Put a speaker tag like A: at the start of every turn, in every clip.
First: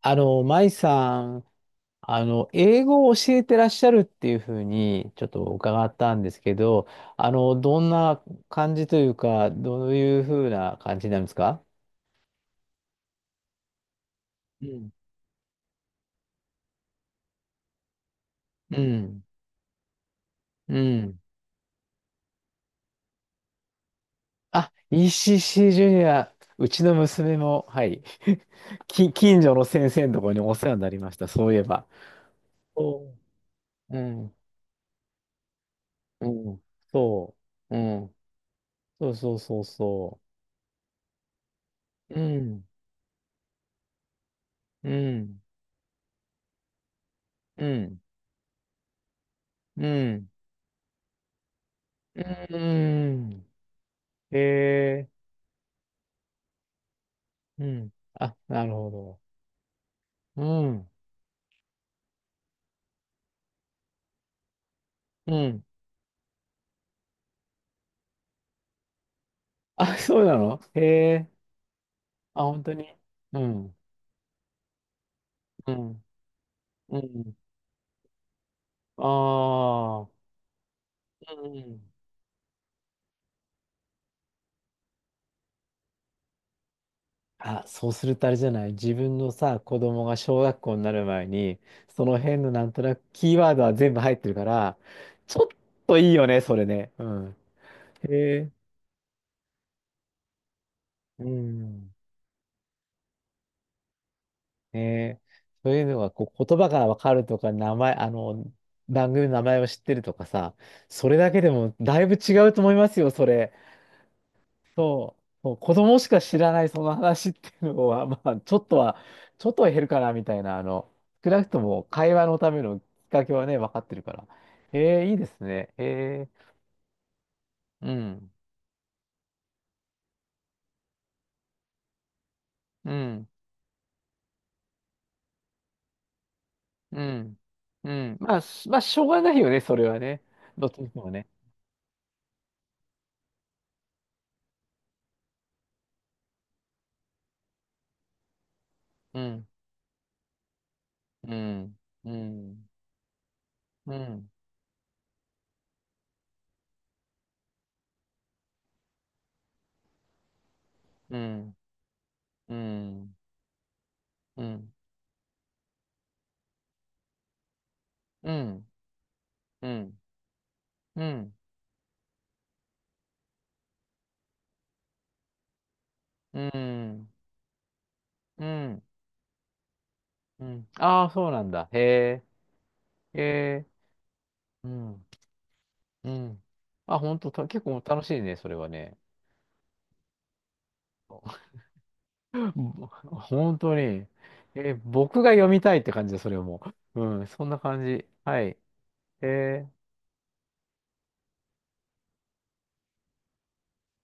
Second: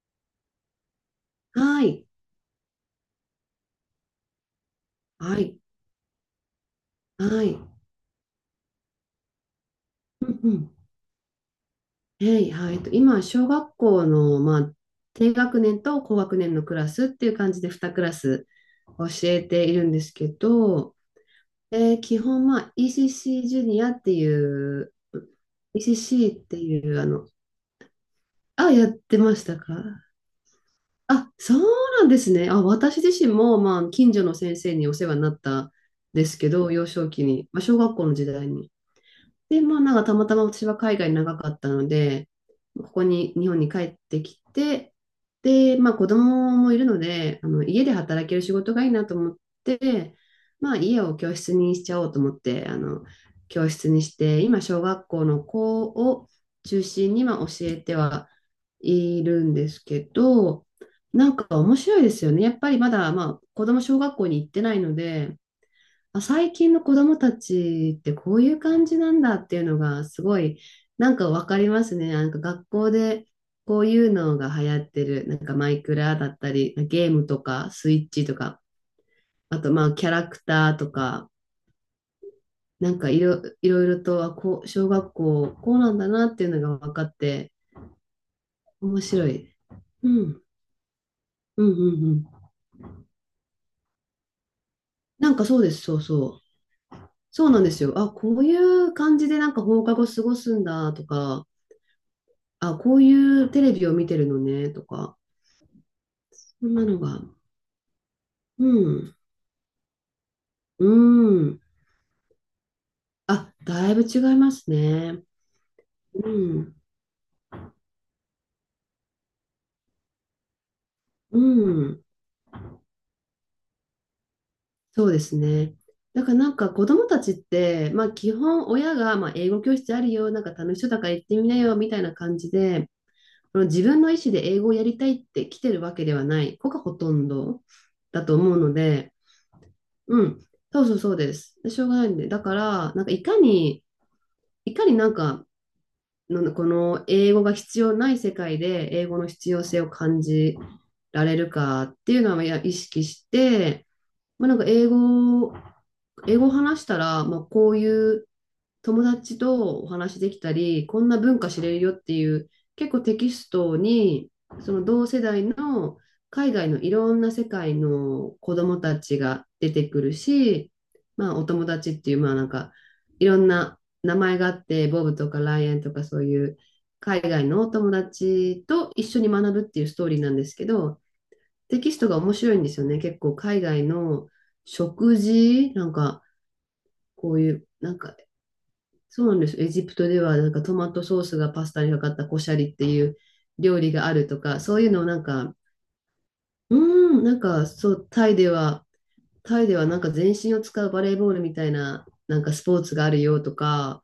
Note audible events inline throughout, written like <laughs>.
A: 舞さん、
B: はい、
A: 英語を教えてらっしゃるっていうふうに、ちょっ
B: は
A: と
B: い、
A: 伺ったんですけど、
B: はい。
A: どんな感じというか、どういう
B: う
A: ふ
B: ん
A: う
B: うん。
A: な感じなんですか？
B: はい。今、小学校の、ま
A: う
B: あ、
A: ん。
B: 低学年と高学年のクラスっていう感じで2クラス
A: う
B: 教
A: ん。
B: えているんですけ
A: う
B: ど、
A: ん。
B: 基本、まあ、ECC ジュニアってい
A: あ、
B: う、
A: ECC ジュニア、
B: ECC って
A: うち
B: い
A: の
B: う、
A: 娘も、はい、
B: あ、
A: <laughs>
B: やってま
A: 近
B: し
A: 所
B: た
A: の
B: か。
A: 先生のところにお世話になりました、
B: あ、
A: そうい
B: そ
A: え
B: う
A: ば。
B: なんですね。あ、私
A: そ
B: 自身も、まあ、
A: う。う
B: 近所の
A: ん。
B: 先生にお世話になったんで
A: う
B: すけ
A: ん。
B: ど、幼少期
A: そ
B: に、まあ、
A: う。
B: 小
A: う
B: 学校の
A: ん。
B: 時代に。
A: そうそうそ
B: で、
A: う
B: まあなんかた
A: そ
B: またま私は海外長かったの
A: う。う
B: で、
A: ん。
B: ここに日本に帰ってき
A: う
B: て、
A: ん。
B: で、まあ子供もいるので、あの
A: う
B: 家で
A: ん。
B: 働ける仕事がいいなと思っ
A: う
B: て、
A: ん。
B: まあ家を教室にしちゃおうと
A: う
B: 思って、あの
A: ーん。
B: 教室にして、今小学
A: え
B: 校の子を中心にまあ教
A: ー、う
B: え
A: ん。
B: ては
A: あ、なるほ
B: いるんですけ
A: ど。う
B: ど、
A: ん。
B: なんか面白いですよね。やっぱりまだまあ子供小学校に行ってないの
A: う
B: で、
A: ん。
B: あ、最近の子供たちってこういう感じなんだっていうの
A: あ、<laughs>
B: がす
A: そうな
B: ごい
A: のへ
B: なん
A: え。
B: かわかりますね。なんか
A: あ、本
B: 学
A: 当
B: 校
A: に。
B: で
A: うん。
B: こういうのが流行ってる。なんかマ
A: う
B: イク
A: ん。
B: ラだったり、
A: う
B: ゲーム
A: ん。
B: とかスイッチとか、あとまあ
A: あ
B: キャ
A: あ。
B: ラクターとか、
A: うん。
B: なんかいろいろとあこう、小学校こうなんだなっていうのが分かって
A: あ、そうするとあれじゃない。自
B: 面
A: 分
B: 白
A: の
B: い。
A: さ、子供
B: う
A: が小
B: ん、
A: 学校になる前に、
B: うん、う
A: そ
B: ん、う
A: の辺
B: ん。
A: のなんとなくキーワードは全部入ってるから、
B: な
A: ち
B: ん
A: ょ
B: か
A: っ
B: そうです、そ
A: と
B: う
A: いいよね、
B: そう。
A: それね。うん。
B: そうなんですよ。
A: へ
B: あ、こう
A: え。
B: いう感じでなんか放課後過ごすんだと
A: う
B: か、
A: ん。
B: あ、こういうテレビを見てるのね、
A: ね
B: とか、
A: え、そういうのがこう言
B: そ
A: 葉
B: んな
A: がわ
B: の
A: か
B: が、
A: るとか、名前、
B: う
A: 番
B: ん、
A: 組の名前を知ってるとかさ、
B: う
A: それだけで
B: ん。
A: もだいぶ違うと思いますよ、それ。
B: あ、だいぶ違います
A: そう、
B: ね。
A: そう子供しか
B: う
A: 知らない
B: ん、
A: その話っていうのは、<laughs> まあ、ちょっとは、ちょっとは減るかな、みたいな、少
B: う
A: なくとも
B: ん、
A: 会話のためのきっかけはね、分かってるから。え
B: そ
A: え、
B: う
A: いい
B: で
A: で
B: す
A: すね。
B: ね。だ
A: え
B: から
A: え、
B: なんか子供たちっ
A: う
B: て、まあ
A: ん、
B: 基本親が、まあ、英語教室あるよ、なんか楽しそうだから行ってみなよ、みたいな感じで、
A: うん、
B: この自分の意思で英語をやりたいって来てるわけではない子がほ
A: う
B: とん
A: ん、
B: ど
A: うん。
B: だと
A: まあ、
B: 思うの
A: しょう
B: で、
A: がないよね、それはね。
B: うん、
A: どっち
B: そう
A: にし
B: そ
A: て
B: うそ
A: も
B: う
A: ね。
B: です。しょうがないんで、だから、なんかいかになんかのこの英語が必要ない世界で英語
A: う
B: の
A: ん、
B: 必要性を感じら
A: う
B: れる
A: ん、
B: かって
A: う
B: いうのはや
A: ん、
B: 意識して、
A: うん。
B: まあ、なんか英語を話したら、まあ、こういう友達とお話できたり、こん
A: う
B: な文化
A: ん、
B: 知れるよっていう、
A: う
B: 結構
A: ん、
B: テキストに、
A: う
B: そ
A: ん、
B: の同世代の海外のいろんな世界
A: う
B: の子
A: ん、
B: 供たちが
A: う
B: 出て
A: ん、
B: くるし、
A: うん、う
B: ま
A: ん、
B: あお友達っていう、まあなんかいろんな名前があって、ボブとかライアンとかそういう海外のお友
A: う
B: 達
A: ん、
B: と一緒に学ぶっていうストーリーなん
A: う
B: ですけ
A: ん。
B: ど、
A: ああ、そうなんだ。へ
B: テキストが
A: え、
B: 面白いんですよね。結
A: へ
B: 構海
A: え、
B: 外の
A: うん、
B: 食事、なん
A: う
B: か
A: ん。あ、本当
B: こう
A: た、
B: い
A: 結
B: う、
A: 構
B: なん
A: 楽
B: か
A: しいね、それはね。
B: そうなんです。エジプトではなんかトマトソースが
A: <laughs>
B: パスタにかかったコシャリっていう
A: 本当
B: 料理が
A: に。
B: あるとか、
A: え、
B: そういうのをな
A: 僕
B: ん
A: が読
B: か、
A: みたいって感じだ、それも。
B: う
A: う
B: ーん、
A: ん、
B: なん
A: そんな
B: か
A: 感
B: そ
A: じ。
B: う、タイ
A: はい。
B: で
A: へ
B: は、タイ
A: え、
B: ではなんか全身を使うバレーボールみたいな、なんかスポーツがあるよとか、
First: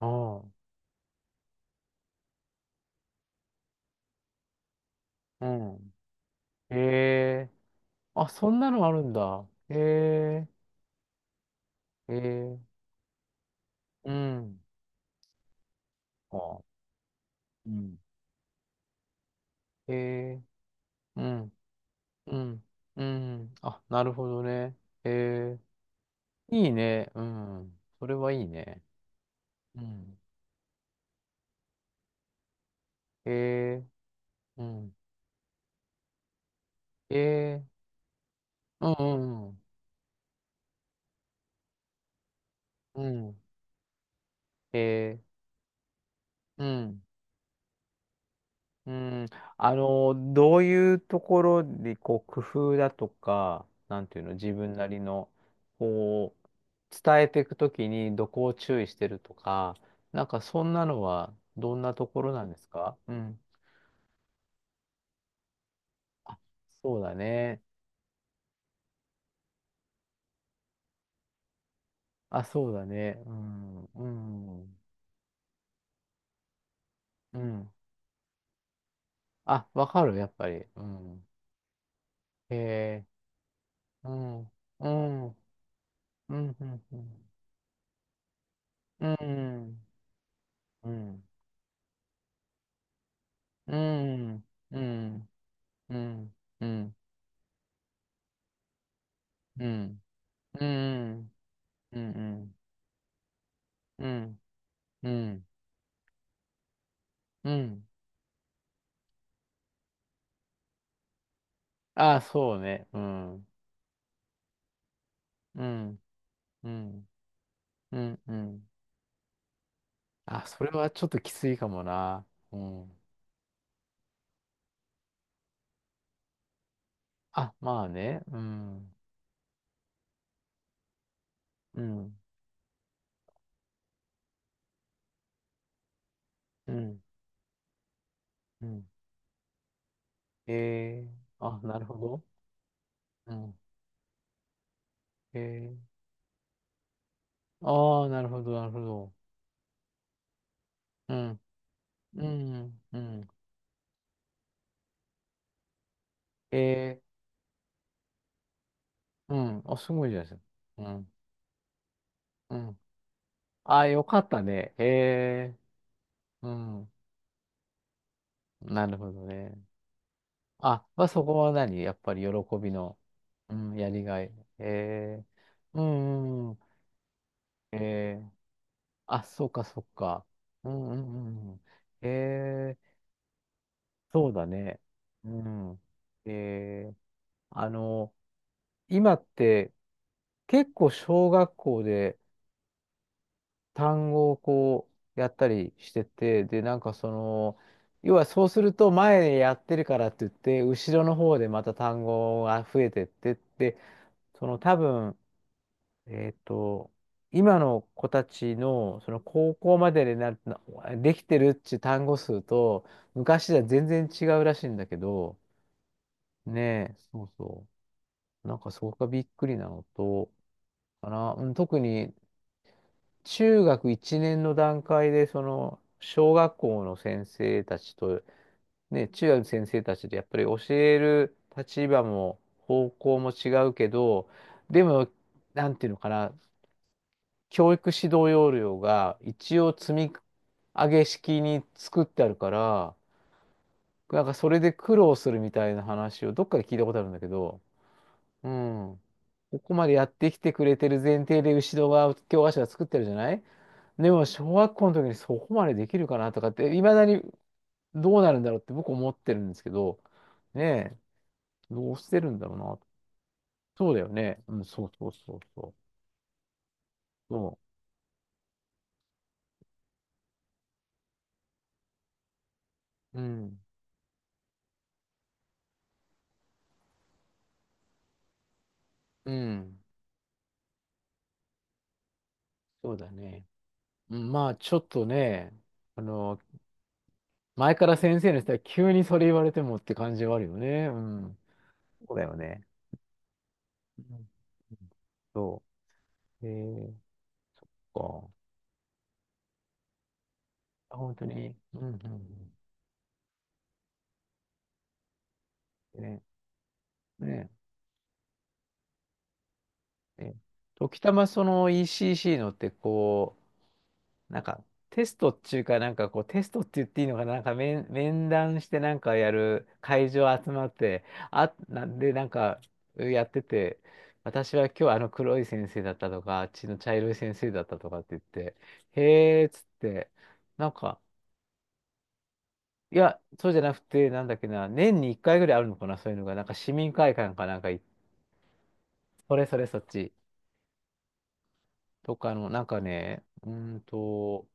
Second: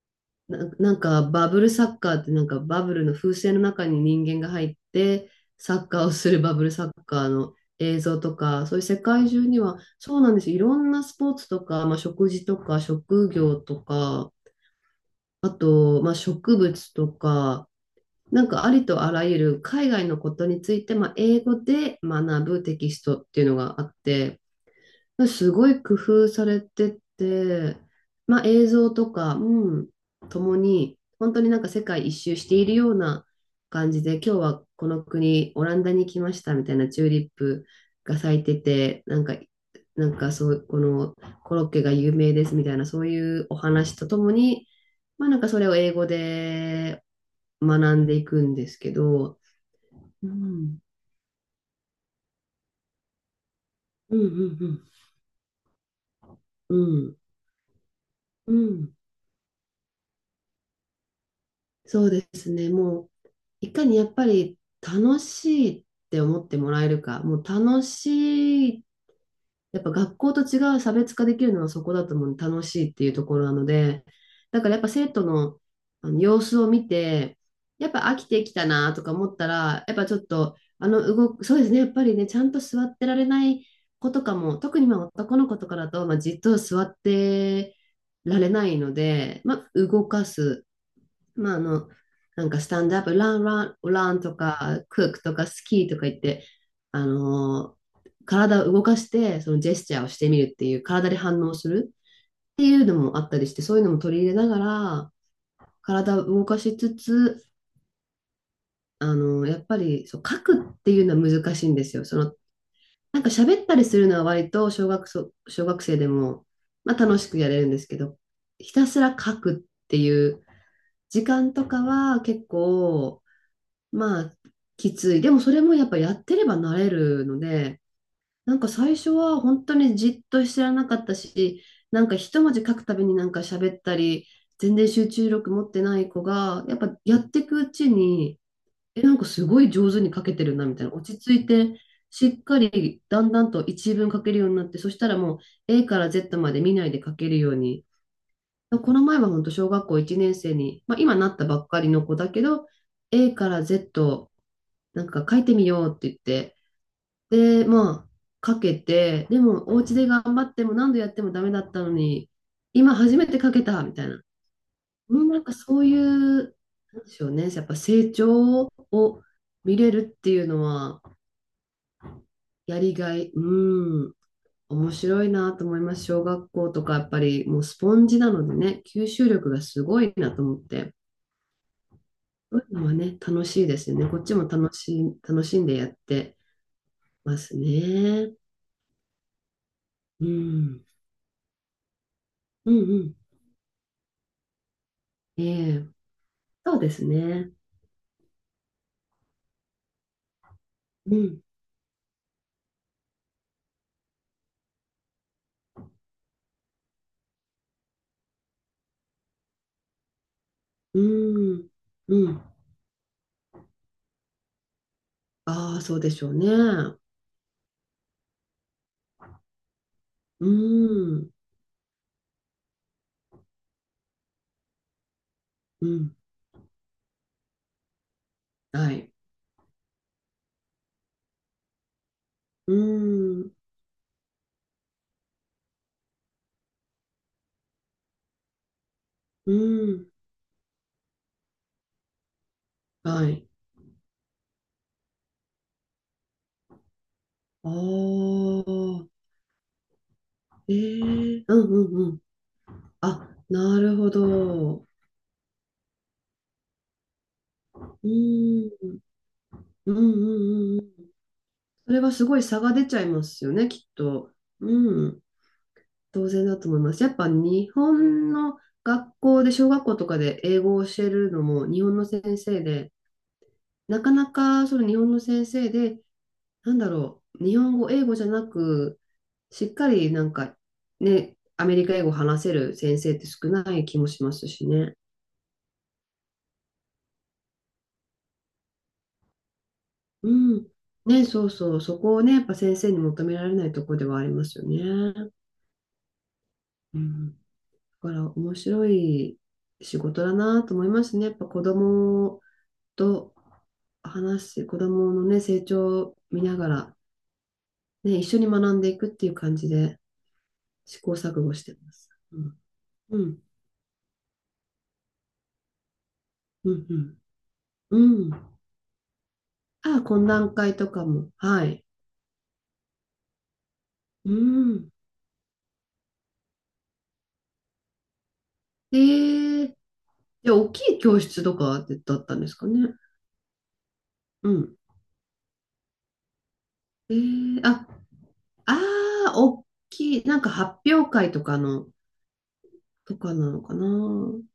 A: ああ、
B: なんかバブルサッカーってなんかバブルの風船の中に人間が入って、
A: う
B: サッ
A: ん。
B: カーをするバブル
A: へ
B: サッカー
A: え、
B: の映像
A: あ、
B: と
A: そん
B: か、
A: な
B: そういう
A: のあ
B: 世
A: るん
B: 界
A: だ。
B: 中に
A: へ
B: は、そうなんで
A: え、
B: す。いろんなスポーツとか、まあ、
A: へ
B: 食事と
A: え、
B: か、職業と
A: う
B: か、
A: ん。
B: あと、まあ、
A: あ
B: 植
A: あ、
B: 物とか、
A: うん。
B: なんかありとあらゆる海
A: へ
B: 外のこ
A: え、
B: とについて、まあ、
A: う
B: 英
A: ん。
B: 語で
A: う
B: 学ぶ
A: ん。
B: テキス
A: う
B: トっていう
A: ん。
B: のが
A: あ、
B: あっ
A: なるほ
B: て、
A: どね。
B: す
A: え
B: ごい工夫さ
A: ー、
B: れ
A: いい
B: て
A: ね。う
B: て、
A: ん。それはい
B: まあ、
A: い
B: 映
A: ね。
B: 像とか、う
A: う
B: ん、
A: ん。
B: ともに、本当になんか世界一周しているような
A: え
B: 感じで、今日
A: ー、
B: は
A: う
B: こ
A: ん。
B: の国、オランダに来ましたみたいなチューリッ
A: えー、
B: プが咲いて
A: う
B: て、なんか、
A: んうん
B: なんかそう、このコロッケが有名ですみたいな、そ
A: うん。
B: うい
A: うん。
B: うお話とともに、
A: えー、
B: まあなんかそれを英語
A: うん。
B: で学んでいくんですけ
A: うん。
B: ど、う
A: どう
B: ん、
A: いうところで、こう、工夫だとか、なん
B: う
A: て
B: ん、
A: いう
B: う
A: の、自分
B: ん、
A: なりの、こう、
B: うん、うん、
A: 伝えていくときにどこ
B: う
A: を注意し
B: ん
A: てるとか、なんかそんなのはどんな
B: そ
A: と
B: う
A: こ
B: で
A: ろなん
B: す
A: です
B: ね、
A: か？
B: もう。
A: うん。
B: いかにやっぱり楽しいって
A: あ、
B: 思ってもらえ
A: そ
B: る
A: うだ
B: か、もう
A: ね。
B: 楽しい、やっぱ学校と違う差別化できるのはそこだと思う、
A: あ、
B: 楽
A: そうだ
B: しいっていう
A: ね。
B: と
A: う
B: ころなの
A: ん、う
B: で、だから
A: ん、
B: やっぱ生徒の、あの様子を見て、
A: うん。
B: やっぱ飽きてきたなとか思った
A: あ、
B: ら、
A: わ
B: やっ
A: か
B: ぱち
A: る、
B: ょっ
A: やっぱ
B: と、
A: り。うん。
B: 動く、そうですね、やっぱりね、ちゃん
A: へ
B: と座って
A: え、
B: られない
A: う
B: 子とか
A: ん、
B: も、特に
A: う
B: まあ
A: ん、う
B: 男の子とかだと、まあ、じっ
A: ん、
B: と
A: う
B: 座っ
A: ん、
B: てられないの
A: うん、
B: で、まあ、動かす。
A: うん、うん、
B: まあ、なんかスタンドアップ、ラン、ラ
A: う
B: ン、ランと
A: ん、う
B: か、クック
A: ん、
B: とか、スキーと
A: う
B: か言って、
A: ん、
B: あのー体を動かして、その
A: う
B: ジェスチャ
A: ん、
B: ーをしてみるっ
A: う
B: ていう、体で
A: ん、
B: 反応する
A: うん、
B: っていうのもあったりして、そういうのも
A: う
B: 取り入れ
A: ん、
B: なが
A: う
B: ら、
A: ん、
B: 体を動かしつつ、
A: うん。
B: やっぱりそう書くっていうのは難しいんですよ。
A: あ、そうね。う
B: なんか
A: ん、
B: 喋ったりするのは割と
A: う
B: 小学生
A: ん、
B: でも、
A: う
B: まあ、
A: ん、
B: 楽しくやれるんです
A: う
B: けど、
A: ん、うん。
B: ひたすら書くっていう
A: あ、それはちょっと
B: 時
A: きつ
B: 間
A: い
B: と
A: かも
B: かは
A: な。
B: 結
A: うん。
B: 構、まあ、きつい。でもそれもやっぱやってれば慣れるの
A: あ、
B: で、
A: まあね。う
B: なんか
A: ん、
B: 最初は本当にじっとしてらなかったし、
A: う
B: なんか
A: ん、
B: 一文字書くたびになんか喋ったり、全然集中力持ってない子が、
A: う
B: やっぱ
A: ん、
B: やっていくうちに、
A: うん。
B: え、なんかすごい上手に書けてるなみたいな、
A: え
B: 落ち着
A: ー、
B: い
A: あ、な
B: て、
A: るほど。
B: しっかりだん
A: う
B: だん
A: ん。
B: と一文書けるようになって、そしたらもう
A: え
B: A から Z まで見ないで書けるよう
A: ー、
B: に。
A: ああ、なるほど、なるほ
B: この
A: ど。
B: 前は本当小学校1年生に、まあ、
A: う
B: 今なっ
A: ん。
B: たばっかりの子
A: う
B: だけど、
A: ん、うん。
B: A から Z なんか書いてみようって言って、
A: え
B: で、まあ、書けて、
A: ー、う
B: で
A: ん。
B: も、
A: あ、
B: お
A: す
B: 家
A: ご
B: で
A: いじゃ
B: 頑
A: ないですか。
B: 張っても
A: う
B: 何度や
A: ん。
B: ってもダメだったのに、
A: うん。
B: 今初めて書けた
A: あ、
B: み
A: よ
B: たい
A: か
B: な。
A: ったね。
B: うんなんか
A: え
B: そうい
A: ー、う
B: う、
A: ん。
B: なんでしょうね、やっぱ成長
A: なるほど
B: を
A: ね。
B: 見れるっていうの
A: あ、
B: は、
A: まあ、そこは何やっぱり喜び
B: やり
A: の、
B: がい、
A: うん、やり
B: うん、
A: がい。
B: 面白
A: え
B: いなと思
A: ー、
B: い
A: う
B: ます。小学
A: ん、うん。
B: 校とか、やっぱりもう
A: え
B: スポンジ
A: ー、
B: なのでね、吸
A: あ、
B: 収
A: そ
B: 力
A: う
B: が
A: か、そ
B: す
A: う
B: ごい
A: か。
B: なと思っ
A: うん、
B: て、
A: うん、うん。うん
B: そういう
A: えー、
B: のはね、楽しいですよね。こっ
A: そう
B: ちも
A: だ
B: 楽
A: ね。
B: しい、
A: う
B: 楽しんで
A: ん。
B: やって
A: えー
B: ます
A: あの、
B: ね。
A: 今って
B: う
A: 結
B: ん。
A: 構小学校で
B: うんうん。
A: 単語をこうやっ
B: え
A: たり
B: え、
A: してて、で、な
B: そ
A: ん
B: うで
A: か
B: す
A: そ
B: ね。
A: の、要はそうすると前でやってるからって言って、後ろの
B: う
A: 方
B: ん、
A: でまた単語が増えてってって、その多分、えっと、今の子たちのその高校までになる、なできてるっ
B: うん、
A: ていう単語
B: う
A: 数
B: ん。
A: と、昔では全然違うらしいんだけど、
B: ああ、そうでしょうね。
A: ねえ、
B: う
A: そうそう。なんかそこがびっくりなのと、か
B: ん、
A: な。うん、特に中学1年の段階で、その、
B: うん、
A: 小学校の先生たちと、
B: は
A: ね、
B: い。
A: 中学の先生たちとやっぱり教える立場も
B: う
A: 方向も違
B: ん、
A: うけど、でも、なんていうのかな、教育指導要領が
B: う
A: 一応積
B: ん、
A: み上げ式に作ってあるから、
B: はい。
A: なんかそれで苦労するみたいな話をどっかで聞いたことあるんだけど、
B: あ
A: うん。
B: あ、
A: ここまでやってきてくれて
B: え
A: る前提
B: え、
A: で、
B: う
A: 後
B: ん、
A: ろ
B: うん、う
A: 側、
B: ん。
A: 教科書が作ってるじゃ
B: あ、
A: ない。
B: なるほ
A: でも、小学
B: ど。
A: 校の時にそこまでできるかなとかって、いまだに
B: う
A: どうなるんだろうって僕
B: ん、
A: 思ってるんですけ
B: うん、
A: ど、
B: うん、うん。うん
A: ねえ、ど
B: そ
A: う
B: れ
A: し
B: は
A: て
B: す
A: るん
B: ごい
A: だろう
B: 差が
A: な。
B: 出ちゃいますよね、きっ
A: そうだよ
B: と。
A: ね。うん、そうそ
B: う
A: う
B: ん、
A: そうそう。
B: 当然だと思います。やっぱ
A: そ
B: 日本の学校で、小学校とかで英語を教えるのも、日本の先生で、
A: う。うん、
B: なかなかその日本の先生で、なんだろう、日本語、英語じゃなく、
A: う
B: しっ
A: ん、
B: かりなんかね、アメリカ英語を話せる
A: そう
B: 先
A: だ
B: 生って
A: ね。
B: 少ない気も
A: う
B: し
A: ん、
B: ます
A: まあ、
B: し
A: ちょっ
B: ね。
A: とね、あの、前から先生の人は急にそれ言われてもって感じ
B: う
A: はあるよ
B: ん。
A: ね。う
B: ね、
A: ん、
B: そうそう、そ
A: そう
B: こを
A: だ
B: ね、
A: よ
B: やっぱ
A: ね。
B: 先生に求められないところ
A: う
B: ではあ
A: ん
B: りますよね。
A: そう。えー、
B: うん。だから
A: そっ
B: 面白い仕事だなと思い
A: か。あ、
B: ま
A: 本
B: す
A: 当
B: ね。やっぱ
A: に。
B: 子
A: うん、うん、
B: 供
A: う
B: と話し、子供のね、成
A: ん。
B: 長を
A: ね、
B: 見ながら、
A: ね。
B: ね、一緒に学んでいくっていう感じで
A: ね
B: 試
A: 時た
B: 行
A: ま
B: 錯
A: そ
B: 誤し
A: の
B: てます。
A: ECC
B: う
A: のっ
B: ん
A: て
B: う
A: こ
B: ん、
A: う、なんかテストっていうか、なんかこうテストって
B: う
A: 言っていいの
B: ん、
A: かな、
B: うん、
A: 面
B: うん。
A: 談してなんかやる
B: ああ、
A: 会
B: 懇
A: 場集
B: 談
A: まっ
B: 会と
A: て、
B: かも。
A: あ、
B: はい。
A: なんでなんかやってて、
B: う
A: 私は今
B: ん。
A: 日あの黒い先生だったとか、あっちの茶色い先生だったとかって言って、へーっつ
B: え
A: っ
B: え、
A: て、
B: じゃあ、
A: な
B: 大
A: ん
B: きい
A: か、
B: 教室とかだったんですかね。
A: いや、そうじゃなくて、なんだっけ
B: う
A: な、
B: ん。
A: 年に1回ぐらいあるのかな、そういうのが、なんか市民会
B: え
A: 館かな
B: え、
A: んかい、
B: あ、ああ、
A: それそ
B: 大
A: れそっち。
B: きい、なんか発表会とかの、
A: とかの、なんか
B: と
A: ね、
B: か
A: う
B: なの
A: ー
B: か
A: ん
B: な。
A: と、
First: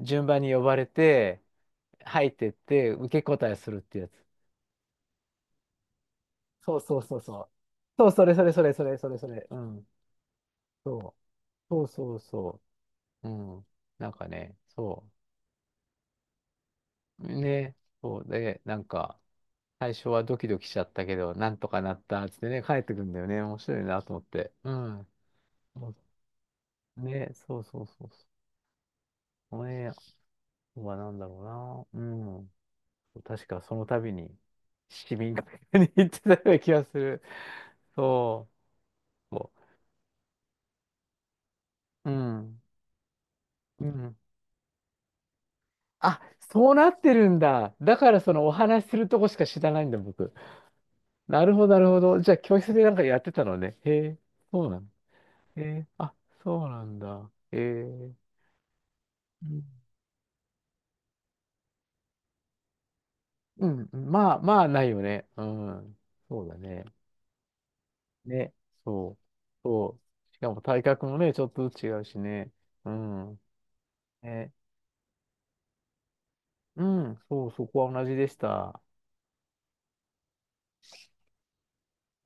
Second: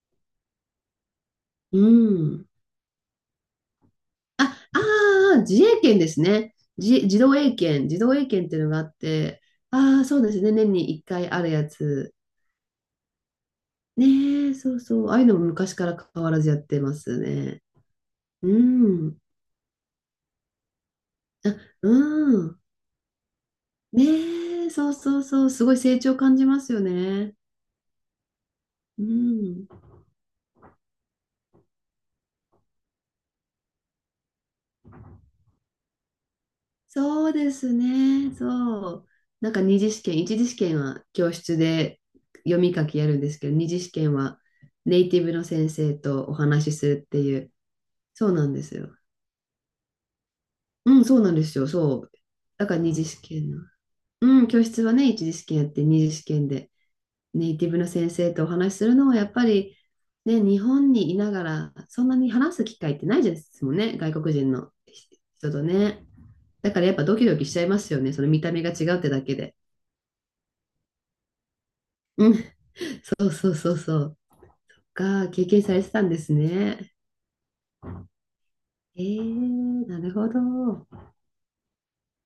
A: 順番に呼ばれて、
B: う
A: 入っ
B: ん。
A: てって、受け答えするってやつ。
B: あ、ああ、自衛権ですね。
A: そうそうそうそう。
B: 自
A: そう、
B: 動
A: そ
B: 英
A: れそ
B: 検っ
A: れ
B: てい
A: そ
B: うの
A: れ
B: があ
A: そ
B: っ
A: れそれそ
B: て、
A: れ。うん。
B: ああ、そうですね。年に1
A: そう。
B: 回あるや
A: そうそ
B: つ。
A: うそう。うん。なんか
B: ねえ、
A: ね、
B: そうそ
A: そ
B: う。ああいうのも昔から変わらずやってます
A: う。
B: ね。
A: ね。そう
B: う
A: で、なん
B: ん。
A: か、最初はドキドキしちゃったけど、な
B: あ、
A: んとか
B: う
A: なったっつって
B: ん。
A: ね、帰ってくんだよね。面白いなと思って。
B: ね
A: う
B: え、そう
A: ん。
B: そうそう。すごい
A: そ
B: 成長感じますよ
A: うね、
B: ね。
A: そうそうそうそう。
B: う
A: この
B: ん。
A: はなんだろうな。うん。確かその度に市民会館に行ってたような気がする。
B: そうですね。
A: そ
B: そう。
A: う。
B: な
A: そ
B: んか二次試験、一次試験は教室で
A: うう
B: 読
A: ん。
B: み書きやるんですけど、二次
A: う
B: 試験
A: ん。
B: はネイティブの先生
A: あ、
B: とお話
A: そう
B: しす
A: なっ
B: るっ
A: て
B: て
A: る
B: い
A: ん
B: う。
A: だ。だから
B: そう
A: そ
B: な
A: のお
B: んです
A: 話し
B: よ。
A: するとこしか知らないんだ、僕。
B: うん、そうなんで
A: なる
B: す
A: ほ
B: よ。
A: ど、なるほ
B: そう。
A: ど。じゃあ教
B: だ
A: 室
B: から
A: でな
B: 二
A: んか
B: 次
A: や
B: 試
A: ってた
B: 験
A: の
B: の。
A: ね。へえ、
B: うん、教
A: そうな
B: 室
A: の。
B: はね、一次試験
A: へ
B: やって、
A: え、
B: 二
A: あ、
B: 次試験
A: そう
B: で
A: なんだ。
B: ネ
A: へ
B: イティブの先
A: え。
B: 生とお話しするのはやっぱ
A: うん。
B: り、ね、日本にいながらそんなに話す機会ってないです
A: う
B: もん
A: んう
B: ね、
A: ん
B: 外国
A: まあ、
B: 人
A: まあ、
B: の
A: ないよね。う
B: 人と
A: ん。
B: ね。
A: そうだ
B: だか
A: ね。
B: らやっぱドキドキしちゃいますよね、その見た
A: ね。
B: 目が違うって
A: そう。
B: だけで。
A: そう。しかも体格もね、ちょっとずつ違うし
B: うん、
A: ね。う
B: そう
A: ん。
B: そうそうそう。
A: ね
B: が経験されてたんです
A: う
B: ね。
A: ん、そう、そこは同じでした。
B: えー、なるほど。